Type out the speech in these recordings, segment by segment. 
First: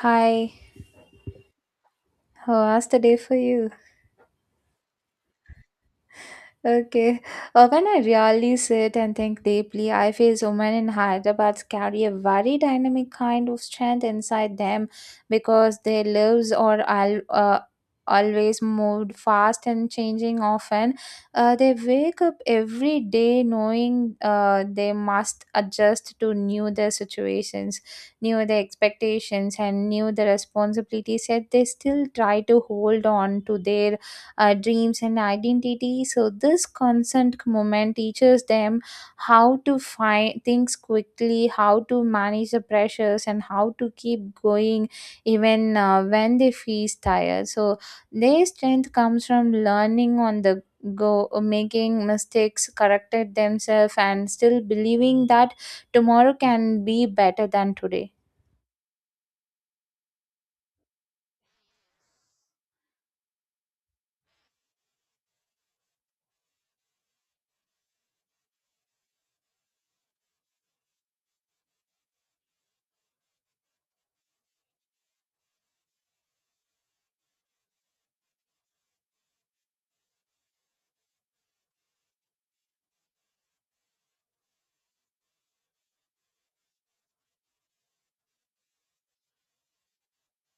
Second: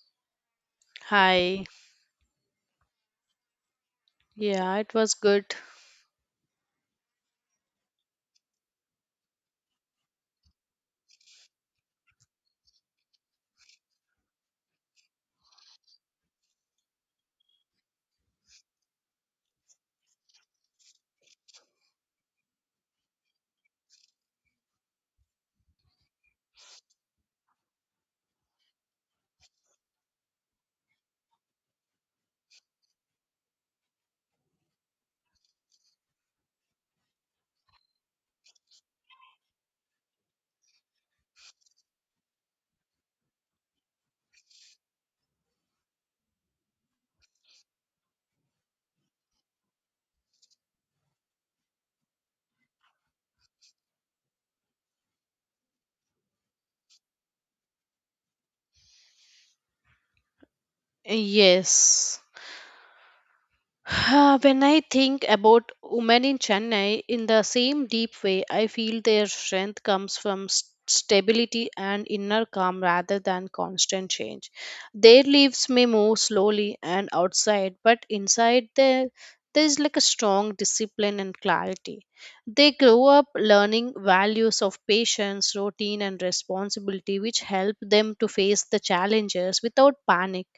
Hi, Hi. how was the day for you? Yeah, it was good. Okay. When I really sit and think deeply, I feel women in Hyderabad carry a very dynamic kind of strength inside them because their lives are always moved fast and changing often. They wake up every day knowing they must adjust to new their situations, new their expectations, and new the responsibilities. Yet they still try to hold on to their dreams and identity. So this constant moment teaches them how to find things quickly, how to manage the pressures, and how to keep going even when they feel tired. So their strength comes from learning on the go, making mistakes, corrected themselves, and still believing that tomorrow can be better than today. Yes. When I think about women in Chennai in the same deep way, I feel their strength comes from stability and inner calm rather than constant change. Their leaves may move slowly and outside, but inside there is like a strong discipline and clarity. They grow up learning values of patience, routine, and responsibility, which help them to face the challenges without panic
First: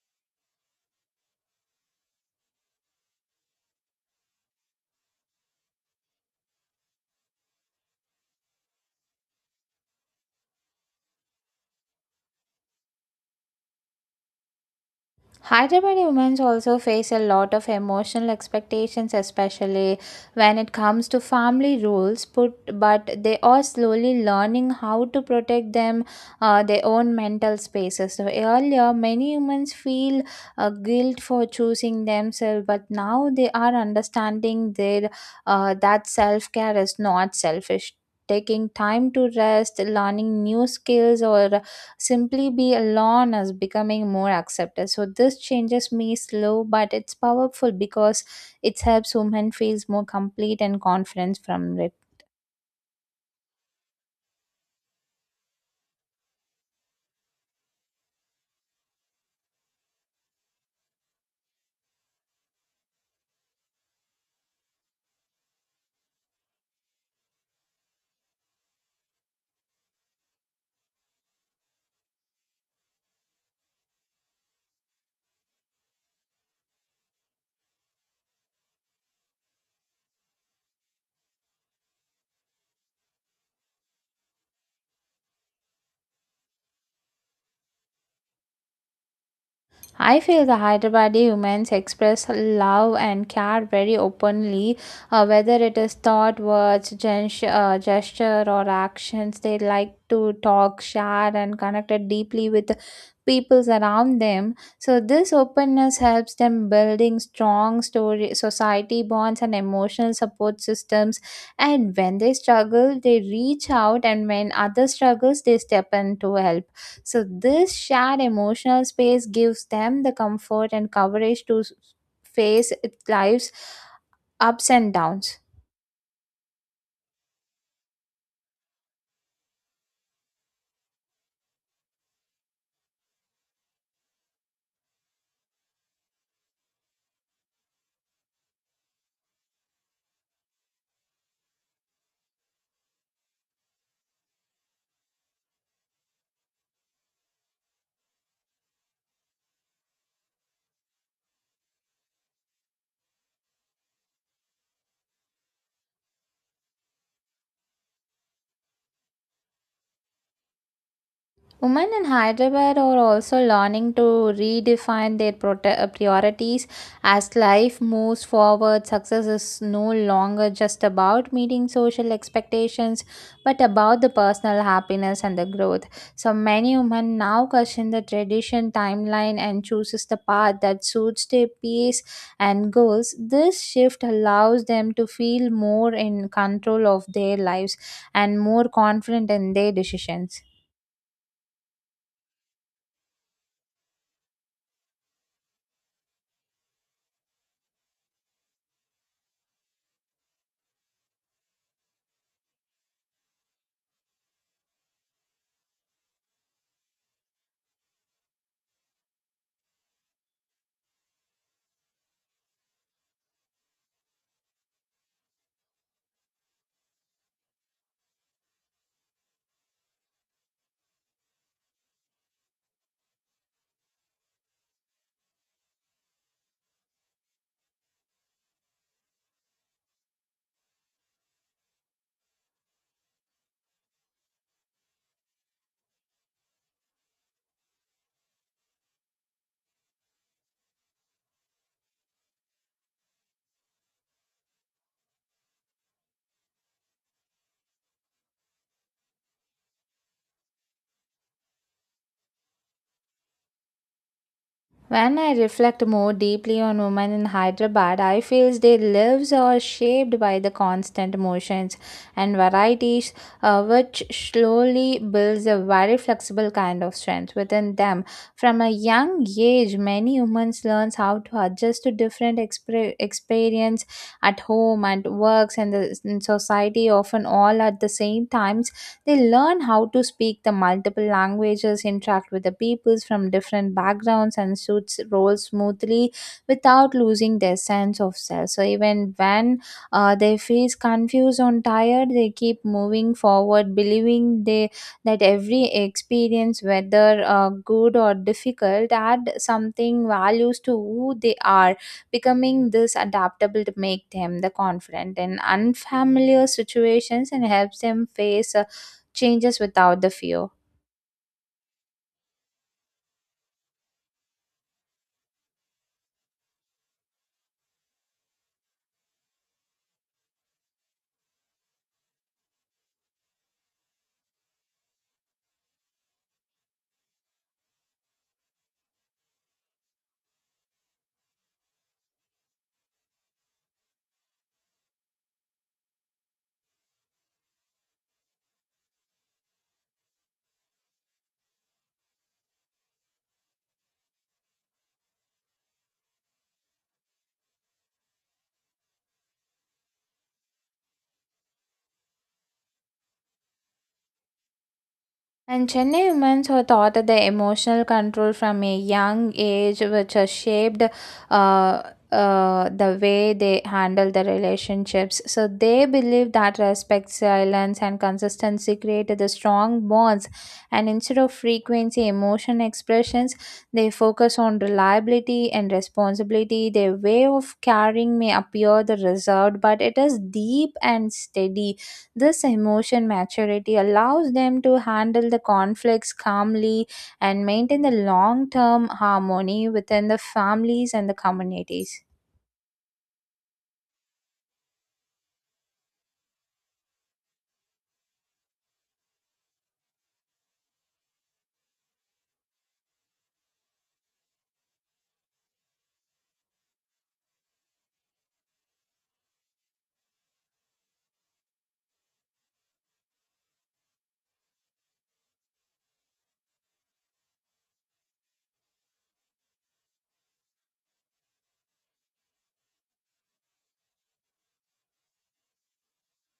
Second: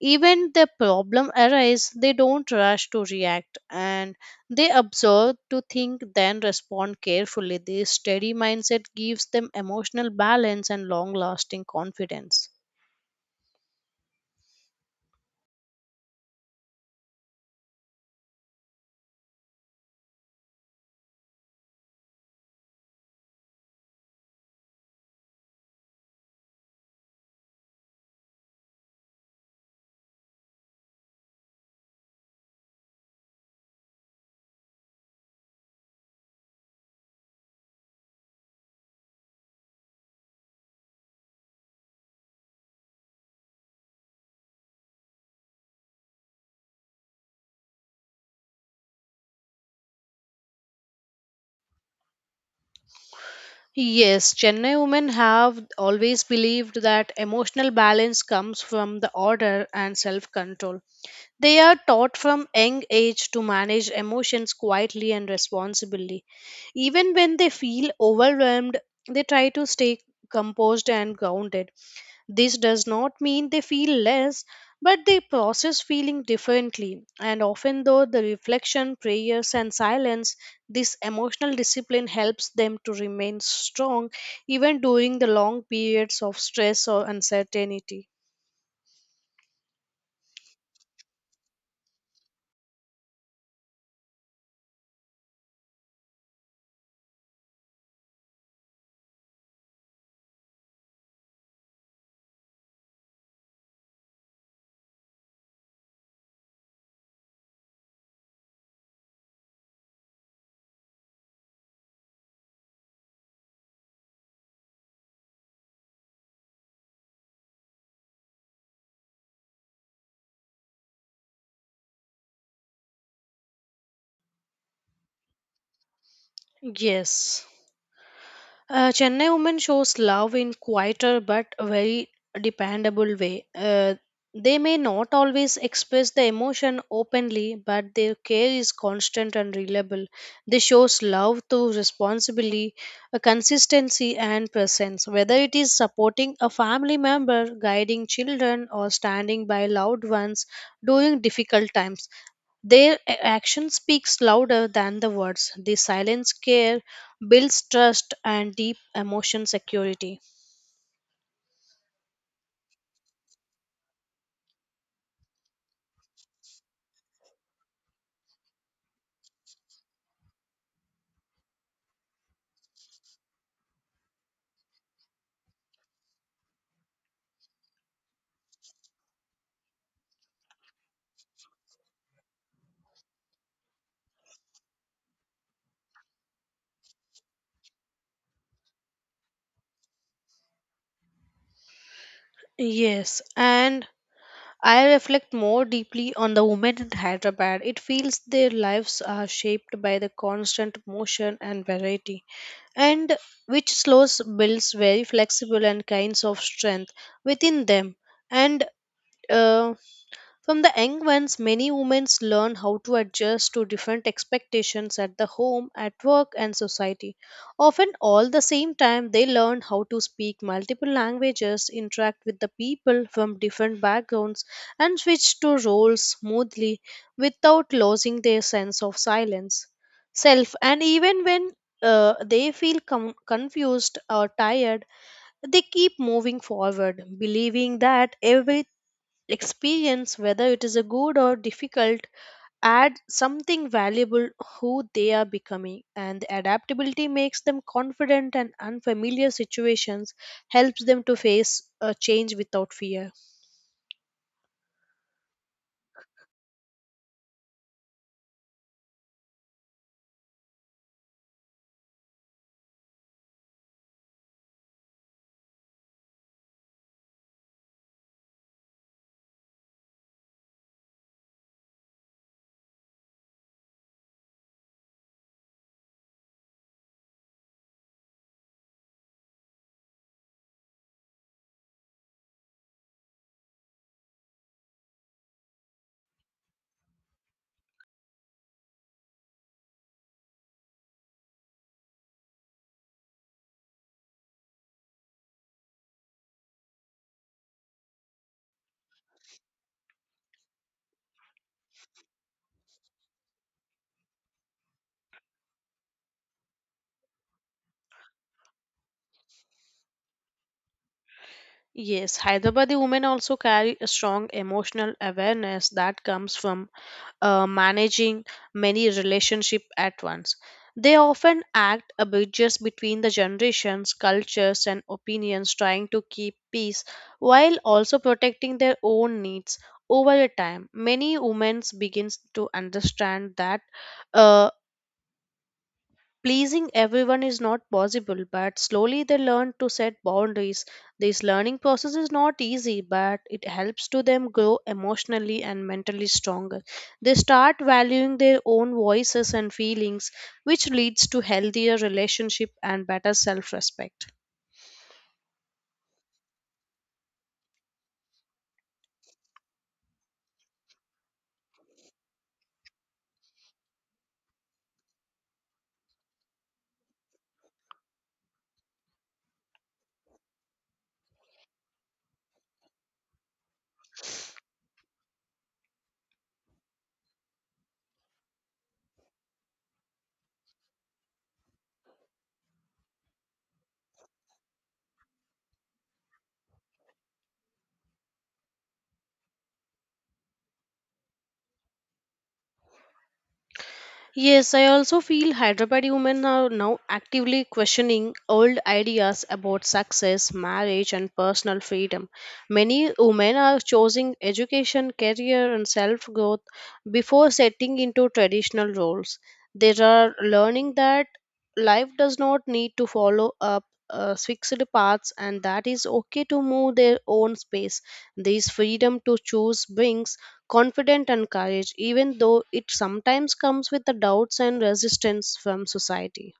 even the problem arise, they don't rush to react and they observe to think then respond carefully. This steady mindset gives them emotional balance and long lasting confidence. Hyderabadi women also face a lot of emotional expectations, especially when it comes to family rules. Put, but they are slowly learning how to protect them, their own mental spaces. So earlier, many humans feel guilt for choosing themselves, but now they are understanding their that self care is not selfish. Taking time to rest, learning new skills, or simply be alone as becoming more accepted. So this changes me slow, but it's powerful because it helps women feels more complete and confidence from it. Yes, Chennai women have always believed that emotional balance comes from the order and self control. They are taught from young age to manage emotions quietly and responsibly. Even when they feel overwhelmed, they try to stay composed and grounded. This does not mean they feel less, but they process feeling differently. And often, though, the reflection, prayers, and silence, this emotional discipline helps them to remain strong even during the long periods of stress or uncertainty. I feel the Hyderabadi women's express love and care very openly, whether it is thought, words, gesture, or actions. They like to talk, share, and connect it deeply with the peoples around them. So this openness helps them building strong story society bonds and emotional support systems. And when they struggle, they reach out, and when others struggles, they step in to help. So this shared emotional space gives them the comfort and coverage to face life's ups and downs. Yes. Chennai women shows love in quieter but very dependable way. They may not always express the emotion openly, but their care is constant and reliable. They shows love through responsibility, consistency, and presence. Whether it is supporting a family member, guiding children, or standing by loved ones during difficult times, their action speaks louder than the words. The silence care builds trust and deep emotion security. Women in Hyderabad are also learning to redefine their priorities as life moves forward. Success is no longer just about meeting social expectations, but about the personal happiness and the growth. So many women now question the tradition timeline and chooses the path that suits their pace and goals. This shift allows them to feel more in control of their lives and more confident in their decisions. Yes, and I reflect more deeply on the women in Hyderabad. It feels their lives are shaped by the constant motion and variety, and which slows builds very flexible and kinds of strength within them. And uh, From the young ones, many women learn how to adjust to different expectations at the home, at work, and society. Often, all the same time, they learn how to speak multiple languages, interact with the people from different backgrounds, and switch to roles smoothly without losing their sense of silence, self. And even when they feel confused or tired, they keep moving forward, believing that every experience whether it is a good or difficult add something valuable who they are becoming and the adaptability makes them confident and unfamiliar situations helps them to face a change without fear. When I reflect more deeply on women in Hyderabad, I feel their lives are shaped by the constant motions and varieties, which slowly builds a very flexible kind of strength within them. From a young age, many women learn how to adjust to different experience at home and works and the in society. Often all at the same time they learn how to speak the multiple languages, interact with the peoples from different backgrounds, and suits roles smoothly without losing their sense of self. So even when they feel confused or tired, they keep moving forward, believing they that every experience, whether good or difficult, add something values to who they are, becoming this adaptable to make them the confident in unfamiliar situations and helps them face changes without the fear. Yes, hyderabadi women also carry a strong emotional awareness that comes from managing many relationships at once. They often act a bridges between the generations, cultures, and opinions, trying to keep peace while also protecting their own needs. Over a time, many women begin to understand that uh, pleasing everyone is not possible, but slowly they learn to set boundaries. This learning process is not easy, but it helps to them grow emotionally and mentally stronger. They start valuing their own voices and feelings, which leads to healthier relationship and better self-respect. And Chennai women were taught that the emotional control from a young age, which has shaped uh, the way they handle the relationships. So they believe that respect, silence, and consistency created the strong bonds. And instead of frequency, emotion expressions, they focus on reliability and responsibility. Their way of carrying may appear the reserved, but it is deep and steady. This emotion maturity allows them to handle the conflicts calmly and maintain the long term harmony within the families and the communities. Yes, I also feel Hyderabadi women are now actively questioning old ideas about success, marriage, and personal freedom. Many women are choosing education, career, and self growth before setting into traditional roles. They are learning that life does not need to follow up. Fixed paths and that is okay to move their own space. This freedom to choose brings confident and courage, even though it sometimes comes with the doubts and resistance from society.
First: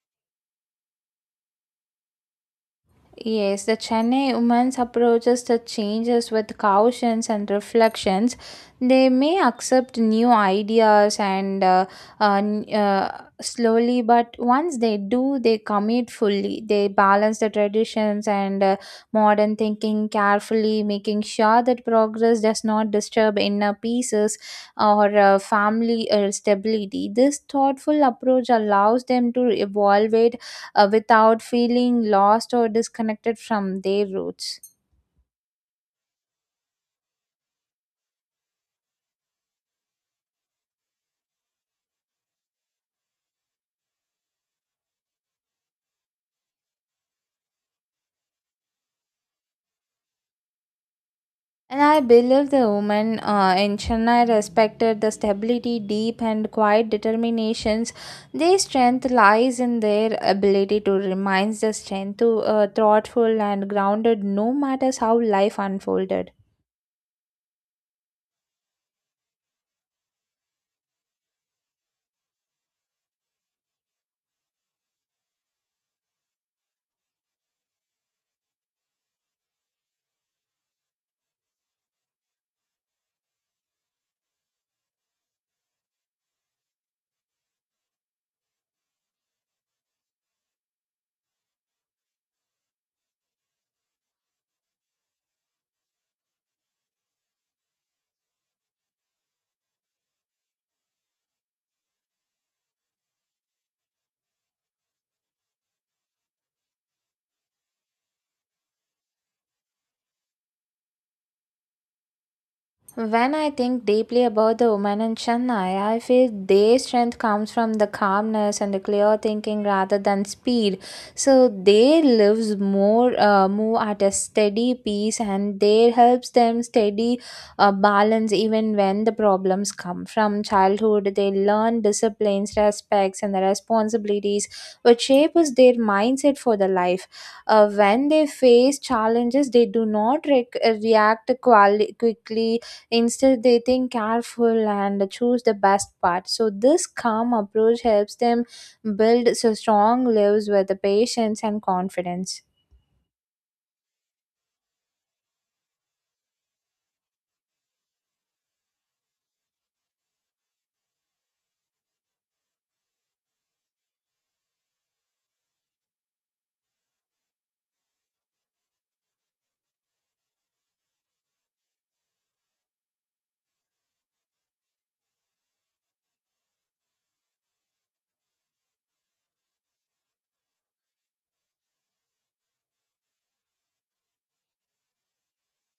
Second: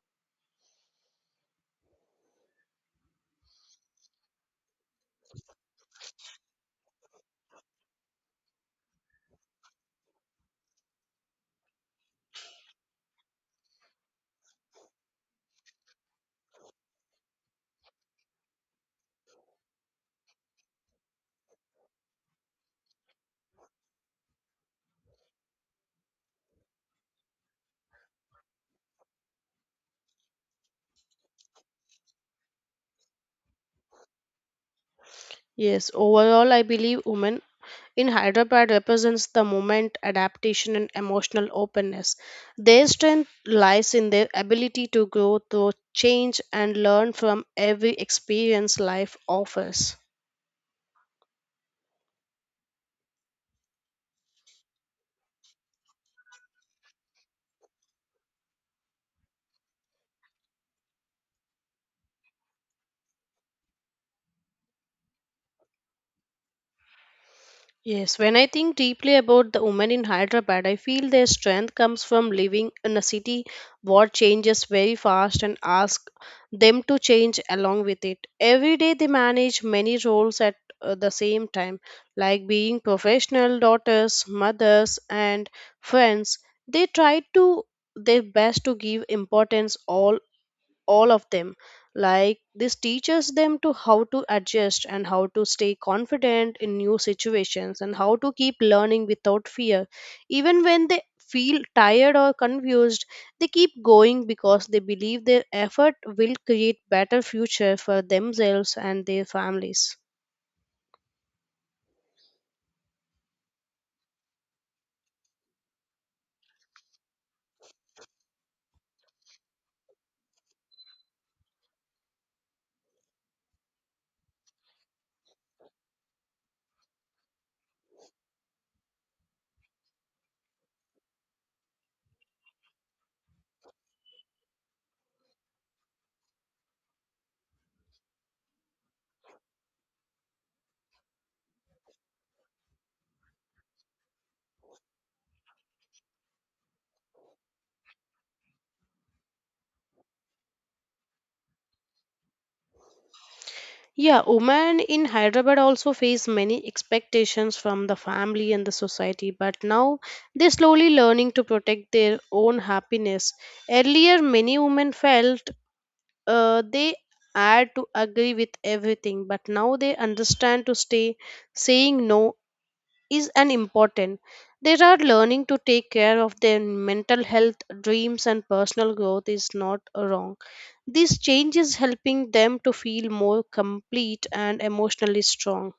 Yes, the Chennai woman's approaches the changes with cautions and reflections. They may accept new ideas and slowly, but once they do, they commit fully. They balance the traditions and modern thinking carefully, making sure that progress does not disturb inner pieces or family stability. This thoughtful approach allows them to evaluate without feeling lost or disconnected from their roots. Yes, overall, I believe women in Hyderabad represents the movement, adaptation, and emotional openness. Their strength lies in their ability to grow through change and learn from every experience life offers. And I believe the women in Chennai respected the stability, deep and quiet determinations. Their strength lies in their ability to remain the strength to thoughtful and grounded, no matter how life unfolded. Yes, when I think deeply about the women in Hyderabad, I feel their strength comes from living in a city what changes very fast and ask them to change along with it. Every day they manage many roles at the same time, like being professional daughters, mothers, and friends. They try to their best to give importance all of them like this teaches them to how to adjust and how to stay confident in new situations and how to keep learning without fear even when they feel tired or confused they keep going because they believe their effort will create better future for themselves and their families. When I think deeply about the woman in Chennai, I feel their strength comes from the calmness and the clear thinking rather than speed. So their lives more move at a steady pace, and their helps them steady balance even when the problems come. From childhood, they learn disciplines, respects, and the responsibilities, which shapes their mindset for the life. Uh, when they face challenges they do not react quickly. Instead, they think careful and choose the best part. So this calm approach helps them build so strong lives with the patience and confidence. Yeah, women in Hyderabad also face many expectations from the family and the society, but now they're slowly learning to protect their own happiness. Earlier, many women felt they had to agree with everything, but now they understand to stay saying no is an important. They are learning to take care of their mental health, dreams, and personal growth is not wrong. This change is helping them to feel more complete and emotionally strong.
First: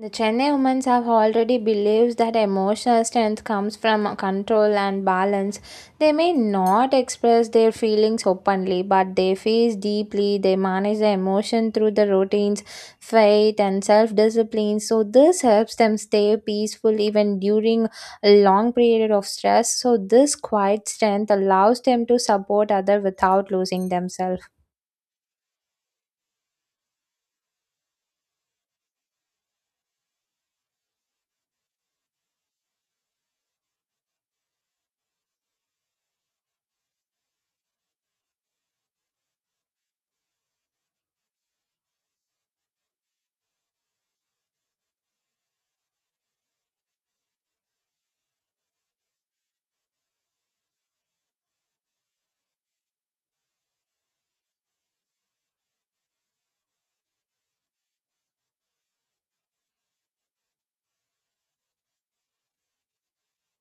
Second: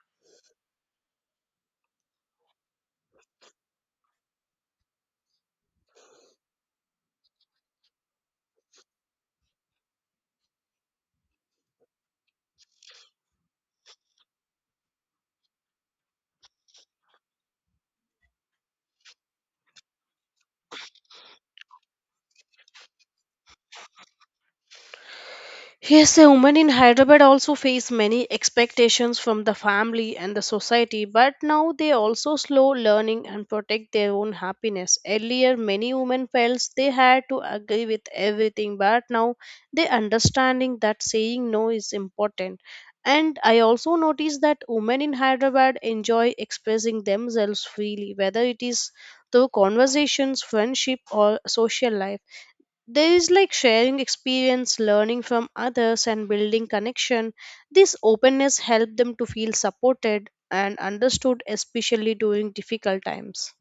The Chennai women have already believes that emotional strength comes from control and balance. They may not express their feelings openly, but they feel deeply. They manage their emotion through the routines, faith, and self-discipline. So this helps them stay peaceful even during a long period of stress. So this quiet strength allows them to support others without losing themselves. Yes, a woman in Hyderabad also face many expectations from the family and the society, but now they also slow learning and protect their own happiness. Earlier, many women felt they had to agree with everything, but now they understanding that saying no is important. And I also noticed that women in Hyderabad enjoy expressing themselves freely, whether it is through conversations, friendship, or social life there is like sharing experience learning from others and building connection this openness helps them to feel supported and understood especially during difficult times.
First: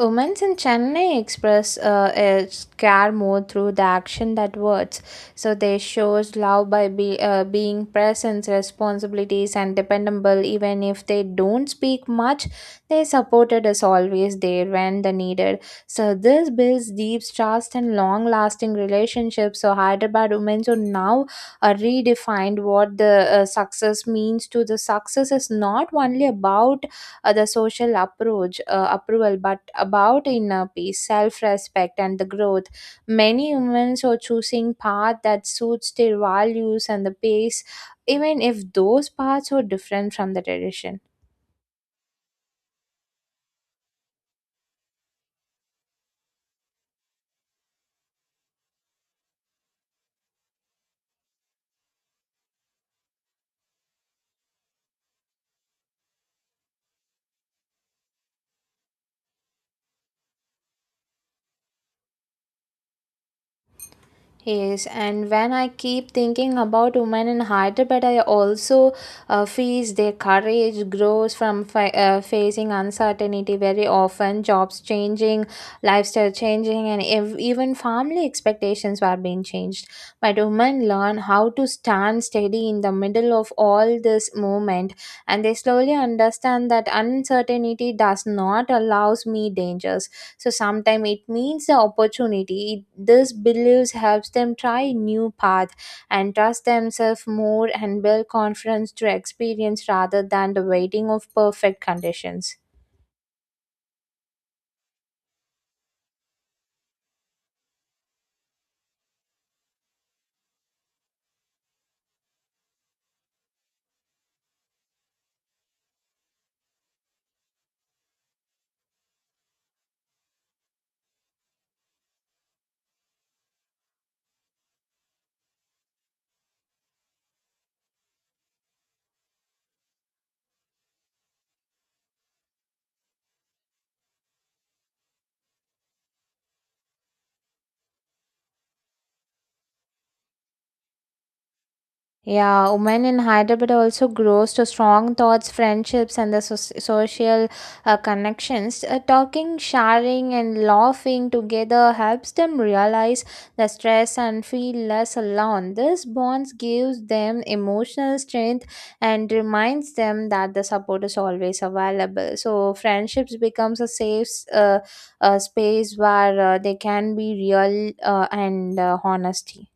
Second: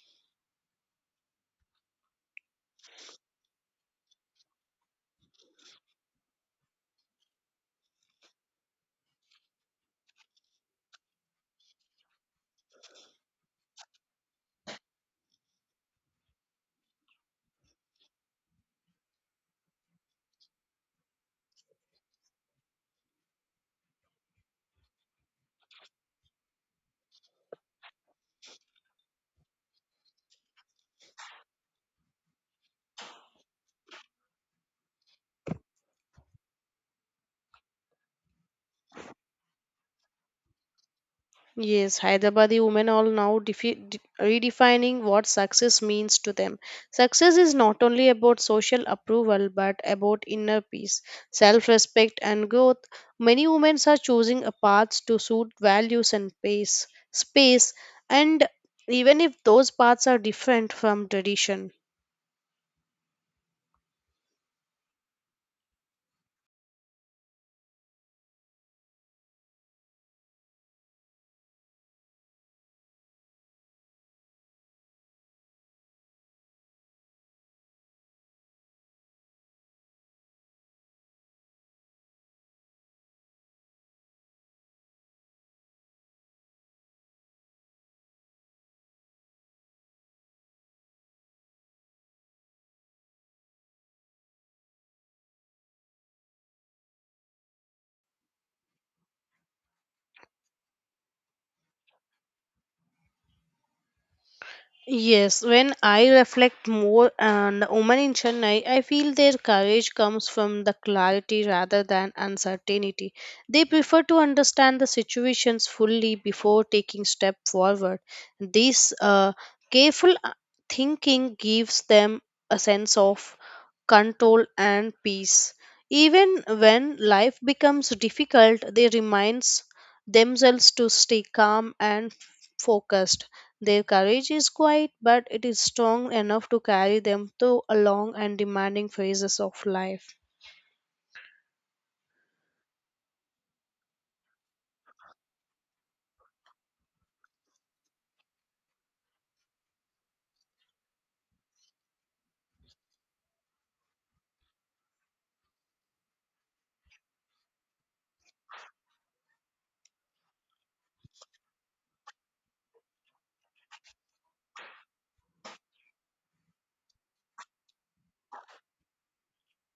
Women's in Chennai express its care more through the action that words. So they shows love by being present, responsibilities, and dependable. Even if they don't speak much, they supported us always there when the needed. So this builds deep trust and long-lasting relationships. So Hyderabad women so now redefined what the success means. To the success is not only about the social approach approval, but about inner peace, self-respect, and the growth. Many humans are choosing path that suits their values and the pace, even if those paths are different from the tradition. Yes, Hyderabadi women are now redefining what success means to them. Success is not only about social approval but about inner peace, self respect, and growth. Many women are choosing a path to suit values and pace, space, and even if those paths are different from tradition. Yes, and when I keep thinking about women in Hyderabad, I also feel their courage grows from facing uncertainty very often, jobs changing, lifestyle changing, and even family expectations were being changed. But women learn how to stand steady in the middle of all this movement, and they slowly understand that uncertainty does not allows me dangers. So sometimes it means the opportunity. This beliefs helps them try new path and trust themselves more and build confidence through experience rather than the waiting of perfect conditions. Yes, when I reflect more on the women in Chennai, I feel their courage comes from the clarity rather than uncertainty. They prefer to understand the situations fully before taking step forward. This careful thinking gives them a sense of control and peace. Even when life becomes difficult, they reminds themselves to stay calm and focused. Their courage is quiet, but it is strong enough to carry them through a long and demanding phases of life. Yeah, women in Hyderabad also grows to strong thoughts, friendships, and the social connections. Talking, sharing, and laughing together helps them realize the stress and feel less alone. This bonds gives them emotional strength and reminds them that the support is always available. So friendships becomes a safe space where they can be real and honesty.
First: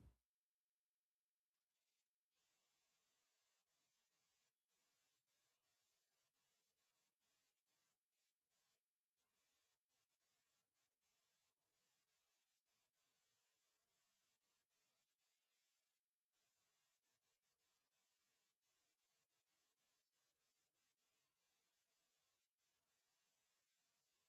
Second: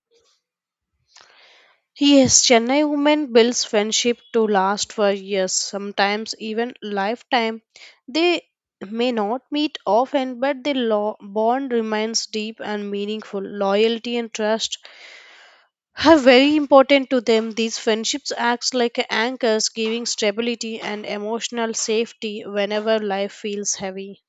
Yes, Chennai women builds friendship to last for years, sometimes even lifetime. They may not meet often, but the bond remains deep and meaningful. Loyalty and trust are very important to them. These friendships act like anchors, giving stability and emotional safety whenever life feels heavy.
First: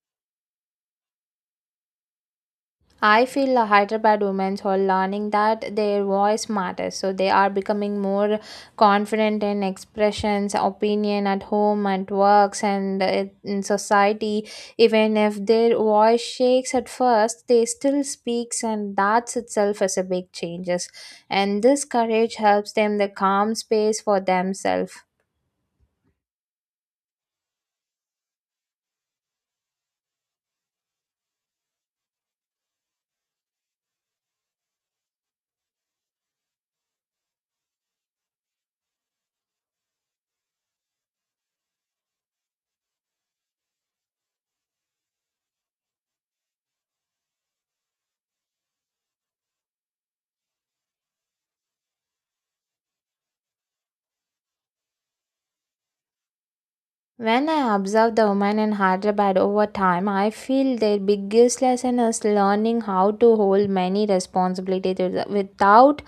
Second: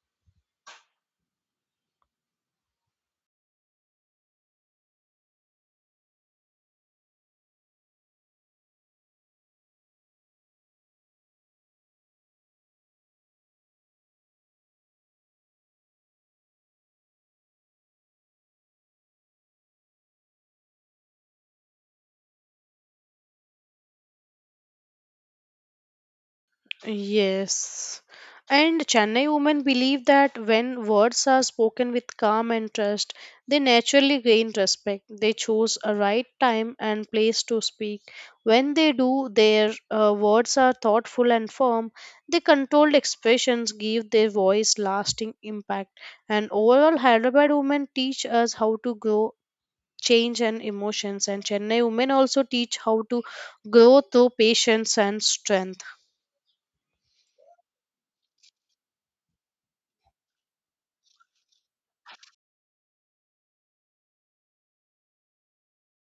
I feel the Hyderabad women are learning that their voice matters, so they are becoming more confident in expressions, opinion at home, at works, and in society. Even if their voice shakes at first, they still speaks, and that itself is a big changes. And this courage helps them the calm space for themselves. Yes. And Chennai women believe that when words are spoken with calm and trust, they naturally gain respect. They choose a right time and place to speak. When they do, their words are thoughtful and firm. Their controlled expressions give their voice lasting impact. And overall, Hyderabad women teach us how to grow, change, and emotions. And Chennai women also teach how to grow through patience and strength. When I observe the women in Hyderabad over time, I feel their biggest lesson is learning how to hold many responsibilities without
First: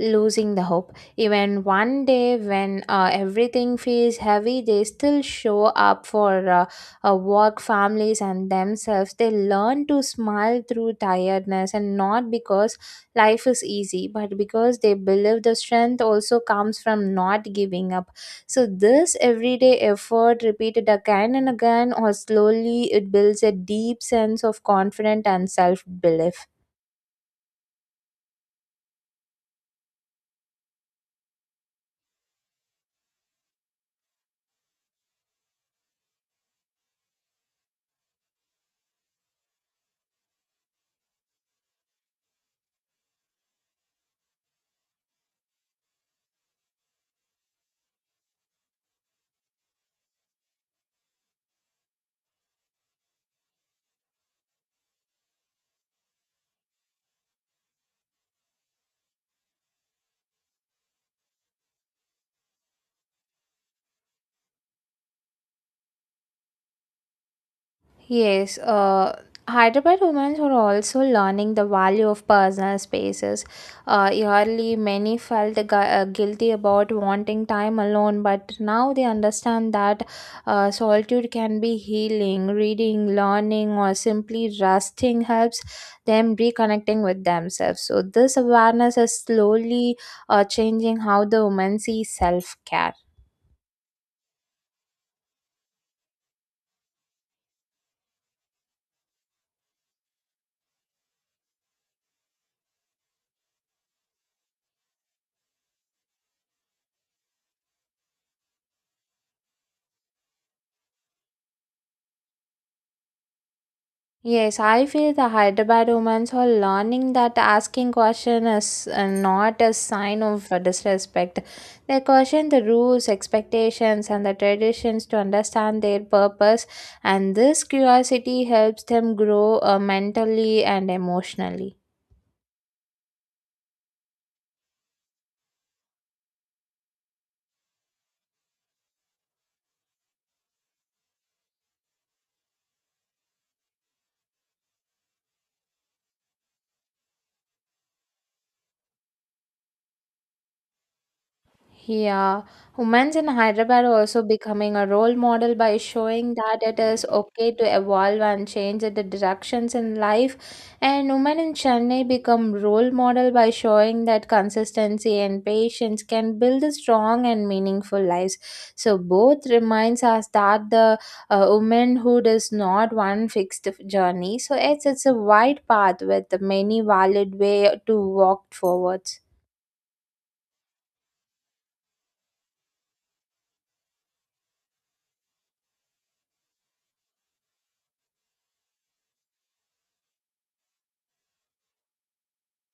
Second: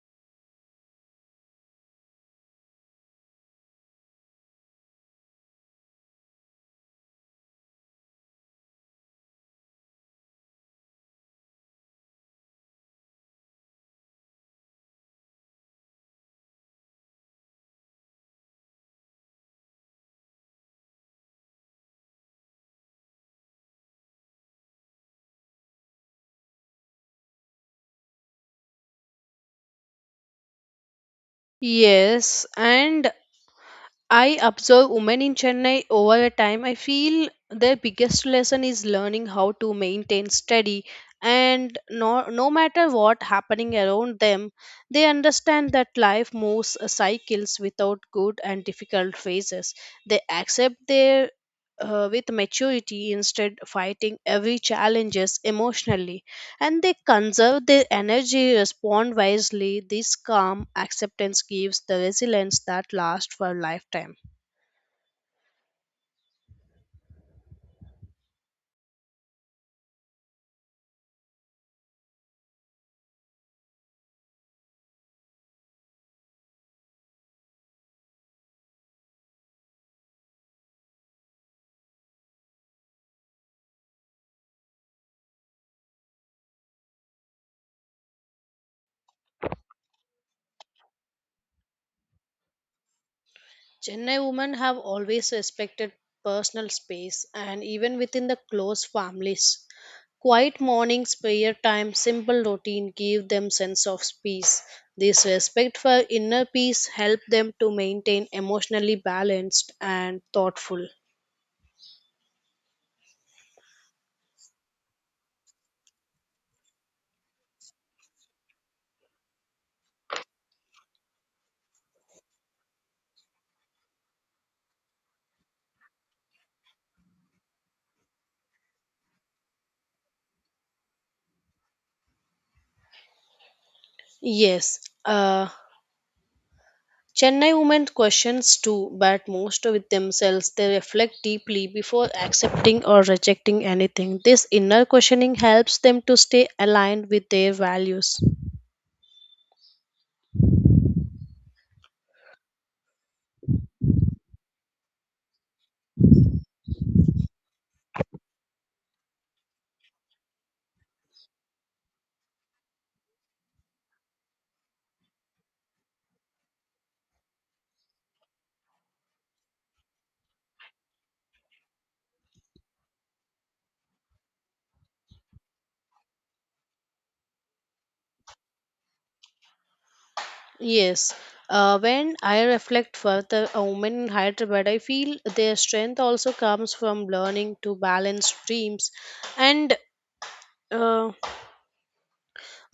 losing the hope. Even one day when everything feels heavy, they still show up for work, families, and themselves. They learn to smile through tiredness and not because life is easy, but because they believe the strength also comes from not giving up. So this everyday effort repeated again and again or slowly it builds a deep sense of confidence and self-belief. Yes, and I observe women in Chennai over a time. I feel their biggest lesson is learning how to maintain steady and no matter what happening around them, they understand that life moves cycles without good and difficult phases. They accept their with maturity instead fighting every challenges emotionally and they conserve their energy, respond wisely. This calm acceptance gives the resilience that lasts for a lifetime. Yes, Hyderabad women were also learning the value of personal spaces. Early, many felt guilty about wanting time alone, but now they understand that solitude can be healing. Reading, learning, or simply resting helps them reconnecting with themselves. So this awareness is slowly changing how the women see self care. Chennai women have always respected personal space and even within the close families. Quiet mornings, prayer time, simple routine give them sense of peace. This respect for inner peace help them to maintain emotionally balanced and thoughtful. Yes, I feel the Hyderabad women's are learning that asking question is not a sign of disrespect. They question the rules, expectations, and the traditions to understand their purpose, and this curiosity helps them grow mentally and emotionally. Yes, uh, Chennai women questions too, but most with themselves. They reflect deeply before accepting or rejecting anything. This inner questioning helps them to stay aligned with their values. Yeah, women in Hyderabad are also becoming a role model by showing that it is okay to evolve and change the directions in life. And women in Chennai become role model by showing that consistency and patience can build a strong and meaningful lives. So both reminds us that the womanhood is not one fixed journey. So it's a wide path with many valid way to walk forwards. Yes. When I reflect further, a woman in Hyderabad, I feel their strength also comes from learning to balance dreams and uh,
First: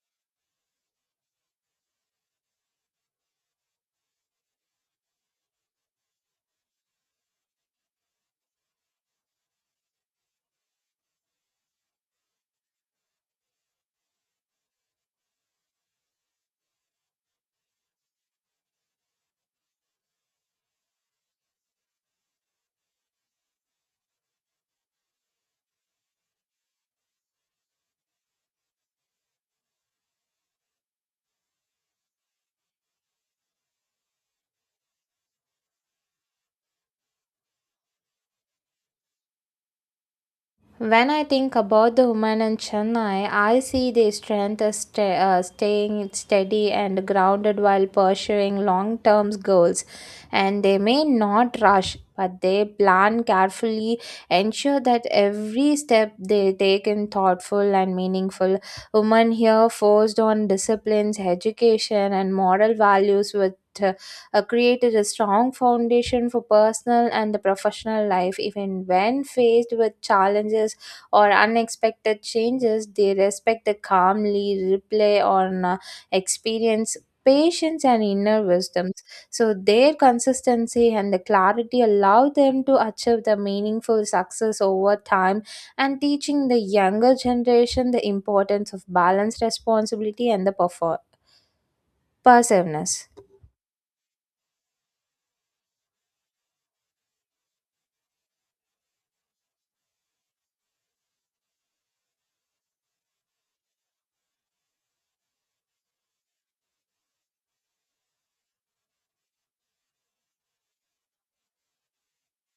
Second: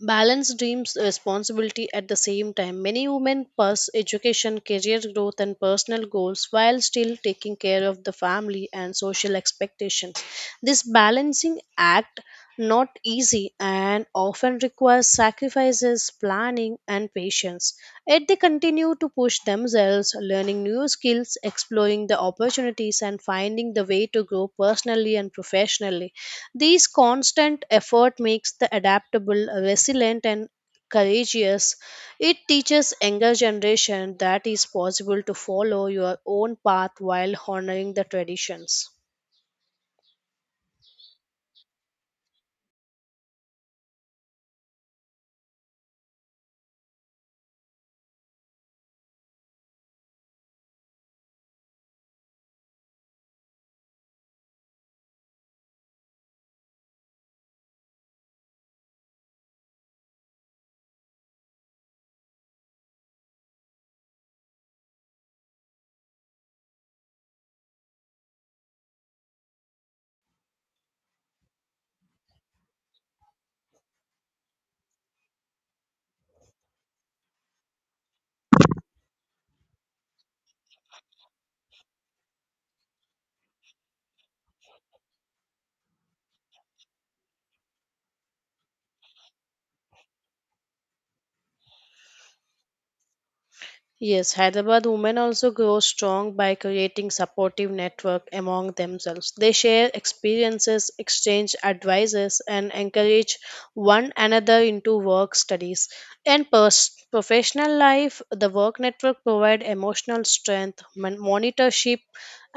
balance dreams responsibility at the same time. Many women pursue education, career growth, and personal goals while still taking care of the family and social expectations. This balancing act not easy and often requires sacrifices, planning, and patience. Yet they continue to push themselves, learning new skills, exploring the opportunities, and finding the way to grow personally and professionally. This constant effort makes the adaptable, resilient, and courageous. It teaches younger generation that is possible to follow your own path while honoring the traditions. When I think about the woman in Chennai, I see their strength as staying steady and grounded while pursuing long term goals. And they may not rush, but they plan carefully, ensure that every step they take is thoughtful and meaningful. Women here forced on disciplines, education, and moral values with uh, created a strong foundation for personal and the professional life. Even when faced with challenges or unexpected changes, they respect the calmly replay on experience. Patience and inner wisdoms. So, their consistency and the clarity allow them to achieve the meaningful success over time and teaching the younger generation the importance of balanced responsibility and the perseverance. Yes, Hyderabad women also grow strong by creating supportive network among themselves. They share experiences, exchange advices, and encourage one another into work studies and professional life. The work network provide emotional strength, monitorship,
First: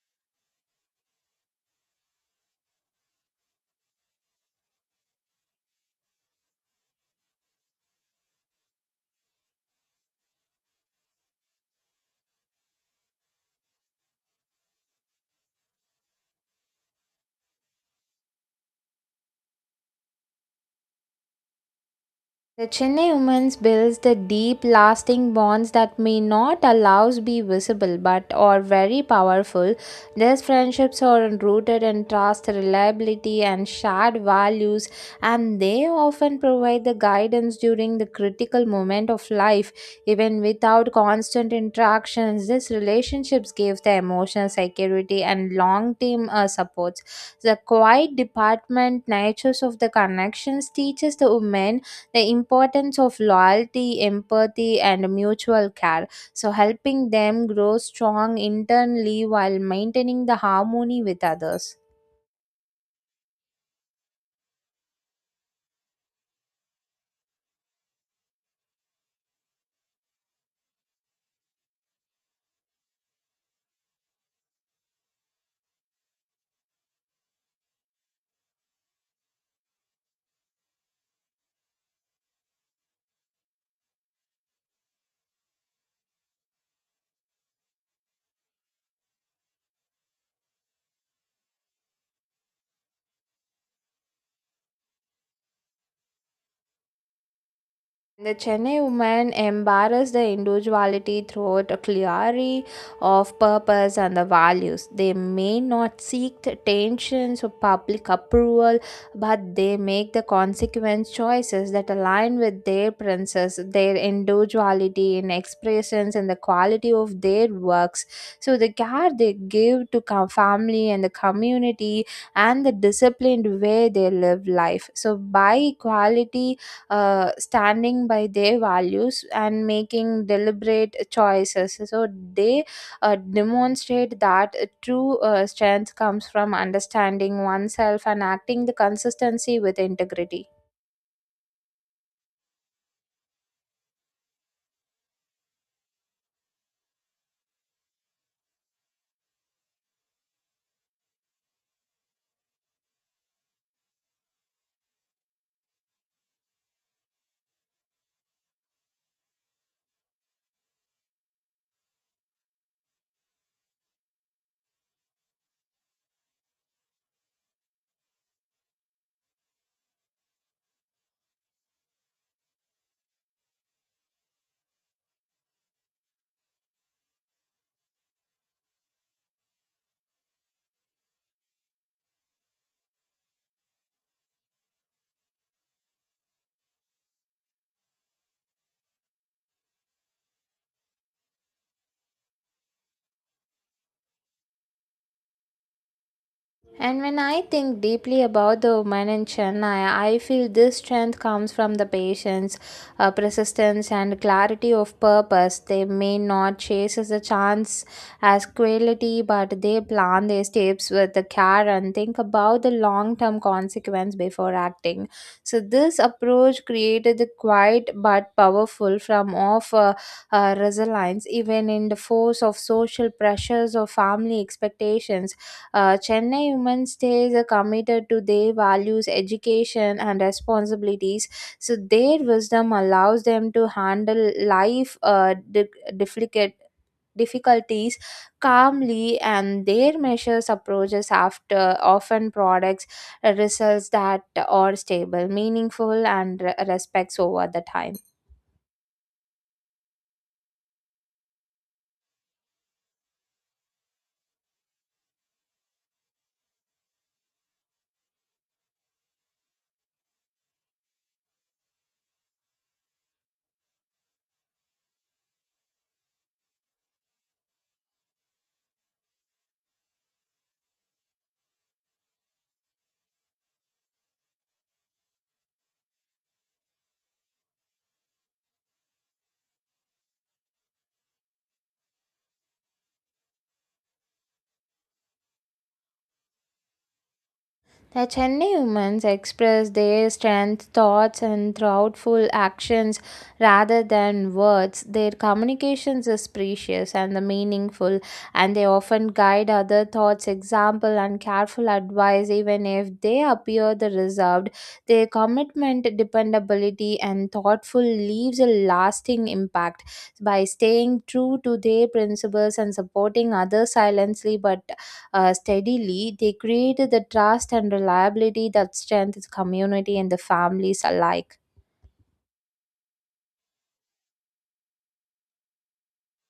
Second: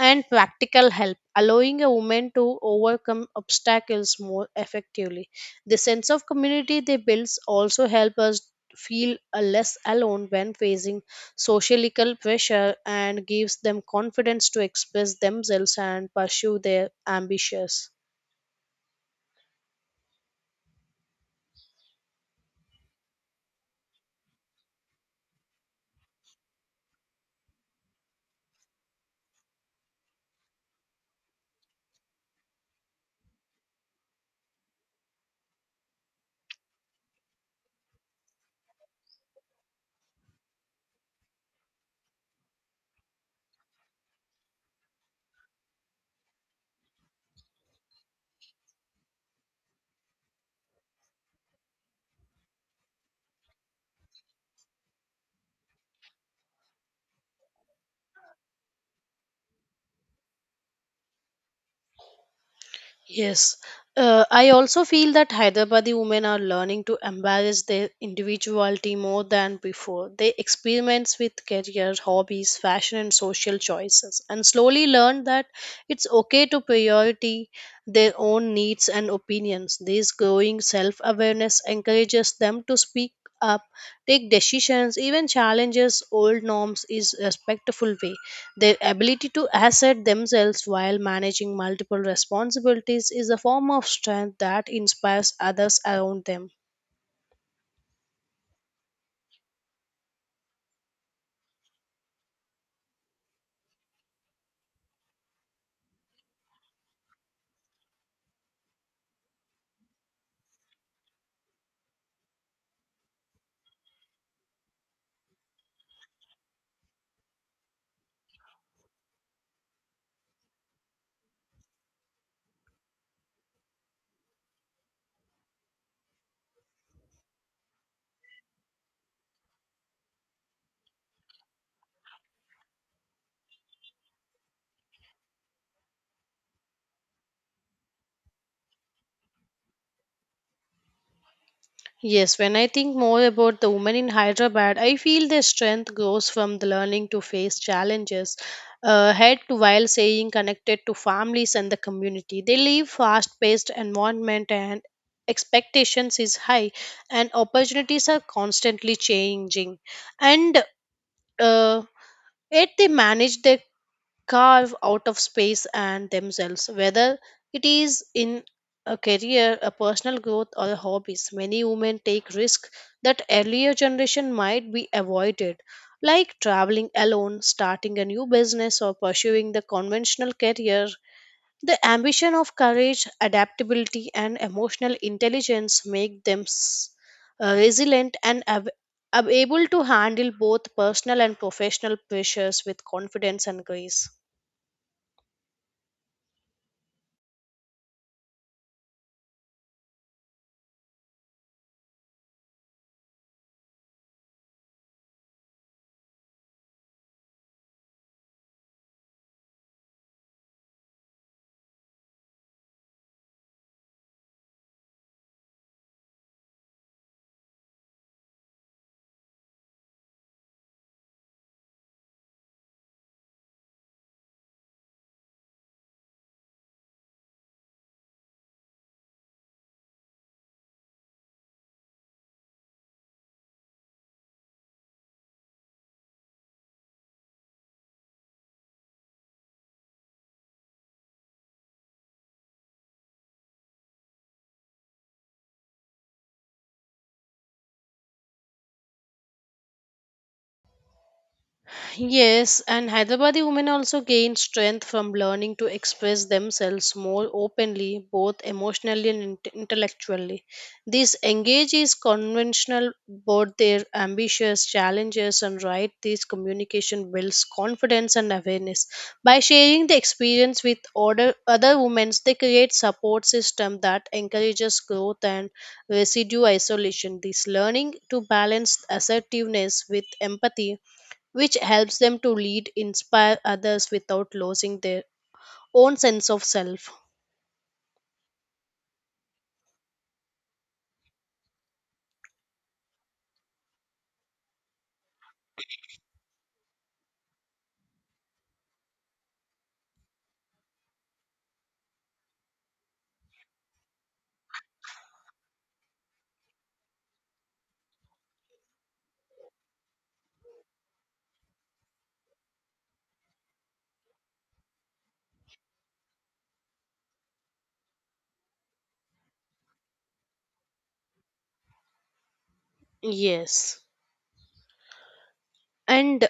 and practical help, allowing a woman to overcome obstacles more effectively. The sense of community they builds also help us feel less alone when facing societal pressure and gives them confidence to express themselves and pursue their ambitions. The Chennai women's builds the deep lasting bonds that may not allows be visible but are very powerful. These friendships are rooted in trust, reliability and shared values and they often provide the guidance during the critical moment of life. Even without constant interactions, these relationships give the emotional security and long-term supports. The quiet department natures of the connections teaches the women the importance of loyalty, empathy, and mutual care. So, helping them grow strong internally while maintaining the harmony with others. Yes, I also feel that Hyderabadi women are learning to embrace their individuality more than before. They experiment with career, hobbies, fashion, and social choices, and slowly learn that it's okay to priority their own needs and opinions. This growing self-awareness encourages them to speak up, take decisions, even challenges old norms in a respectful way. Their ability to assert themselves while managing multiple responsibilities is a form of strength that inspires others around them. The Chennai women embrace their individuality through a clarity of purpose and the values. They may not seek the attentions or public approval, but they make the consequent choices that align with their princess, their individuality in expressions and the quality of their works. So the care they give to family and the community and the disciplined way they live life. So by equality, standing by their values and making deliberate choices. So they demonstrate that true strength comes from understanding oneself and acting the consistency with integrity. Yes, when I think more about the women in Hyderabad, I feel their strength grows from the learning to face challenges head to while staying connected to families and the community. They live fast-paced environment and expectations is high and opportunities are constantly changing and uh, yet they manage their carve out of space and themselves, whether it is in a career, a personal growth, or a hobbies. Many women take risks that earlier generation might be avoided, like traveling alone, starting a new business, or pursuing the conventional career. The ambition of courage, adaptability, and emotional intelligence make them resilient and able to handle both personal and professional pressures with confidence and grace. And when I think deeply about the women in Chennai, I feel this strength comes from the patience, persistence, and clarity of purpose. They may not chase the chance as quality, but they plan their steps with the care and think about the long-term consequence before acting. So this approach created the quiet but powerful from of resilience, even in the force of social pressures or family expectations Chennai women stays are committed to their values, education, and responsibilities. So their wisdom allows them to handle life difficult difficulties calmly, and their measures approaches after often products results that are stable, meaningful, and respects over the time. Yes, and Hyderabadi women also gain strength from learning to express themselves more openly, both emotionally and intellectually. This engages conventional both their ambitious challenges and right. This communication builds confidence and awareness. By sharing the experience with other women, they create support system that encourages growth and residue isolation. This learning to balance assertiveness with empathy which helps them to lead, inspire others without losing their own sense of self. The Chennai women express their strength, thoughts, and thoughtful actions rather than words. Their communications is precious and the meaningful, and they often guide other thoughts, example, and careful advice. Even if they appear the reserved, their commitment, dependability, and thoughtful leaves a lasting impact. By staying true to their principles and supporting others silently but steadily, they created the trust and reliability that strengthens community and the families alike. Yes. And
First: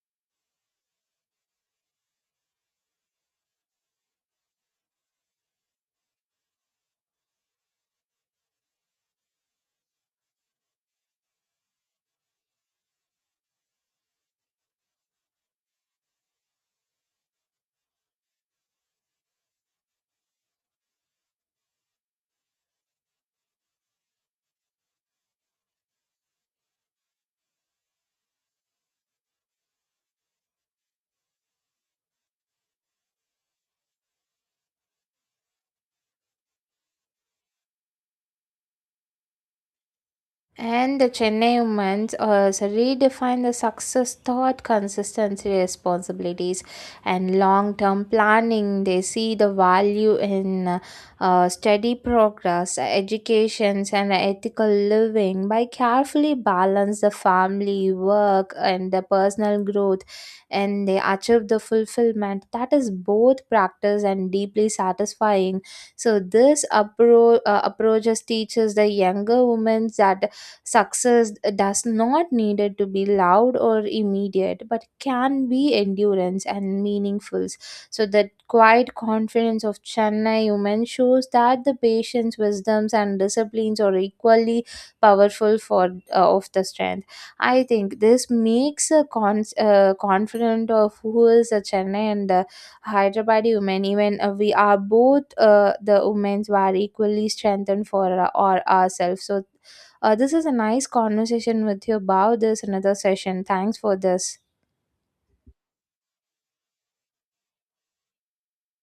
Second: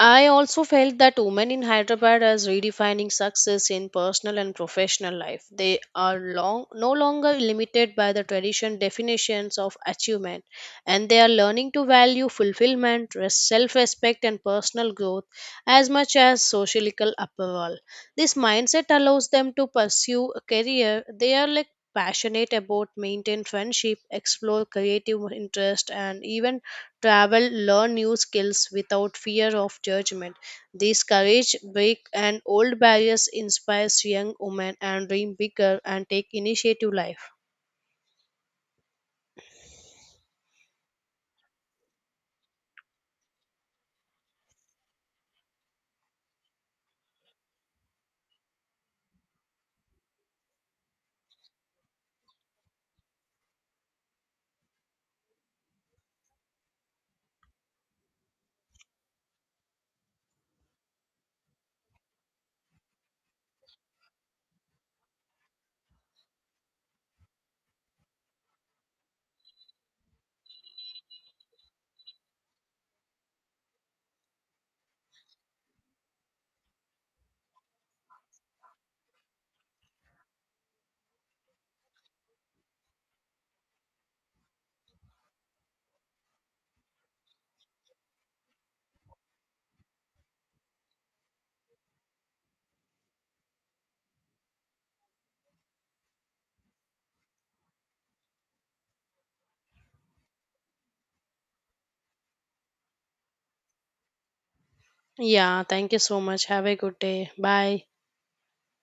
I also felt that women in Hyderabad are redefining success in personal and professional life. They are long, no longer limited by the tradition definitions of achievement, and they are learning to value fulfillment, self respect, and personal growth as much as social approval. This mindset allows them to pursue a career they are like passionate about maintain friendship explore creative interest and even travel, learn new skills without fear of judgment. This courage, break and old barriers inspires young women and dream bigger and take initiative life. And the Chennai women's so redefine the success thought, consistency, responsibilities, and long term planning. They see the value in steady progress, educations, and ethical living by carefully balance the family, work, and the personal growth. And they achieve the fulfillment that is both practice and deeply satisfying. So, this approaches teaches the younger women that success does not need it to be loud or immediate, but can be endurance and meaningful. So that quiet confidence of Chennai women shows that the patience, wisdoms, and disciplines are equally powerful for of the strength. I think this makes a confident of who is a Chennai and the Hyderabadi women. Even we are both the women's were equally strengthened for our ourselves. So this is a nice conversation with you about this another session. Thanks for this. Yeah, thank you so much. Have a good day. Bye.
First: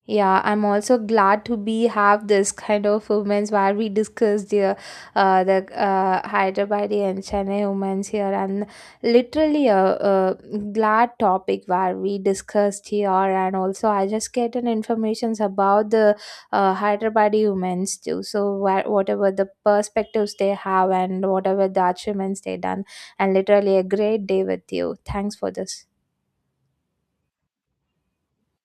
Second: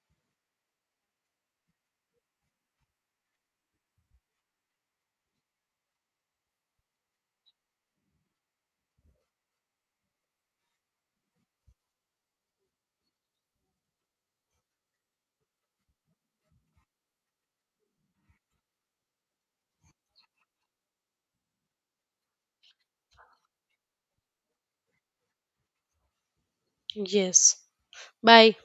Yeah, I'm also glad to be have this kind of women's where we discuss the Hyderabad and Chennai women's here and literally a glad topic where we discussed here and also I just get an informations about the Hyderabad women's too. So where, whatever the perspectives they have and whatever the achievements they done and literally a great day with you. Thanks for this. Yes. Bye.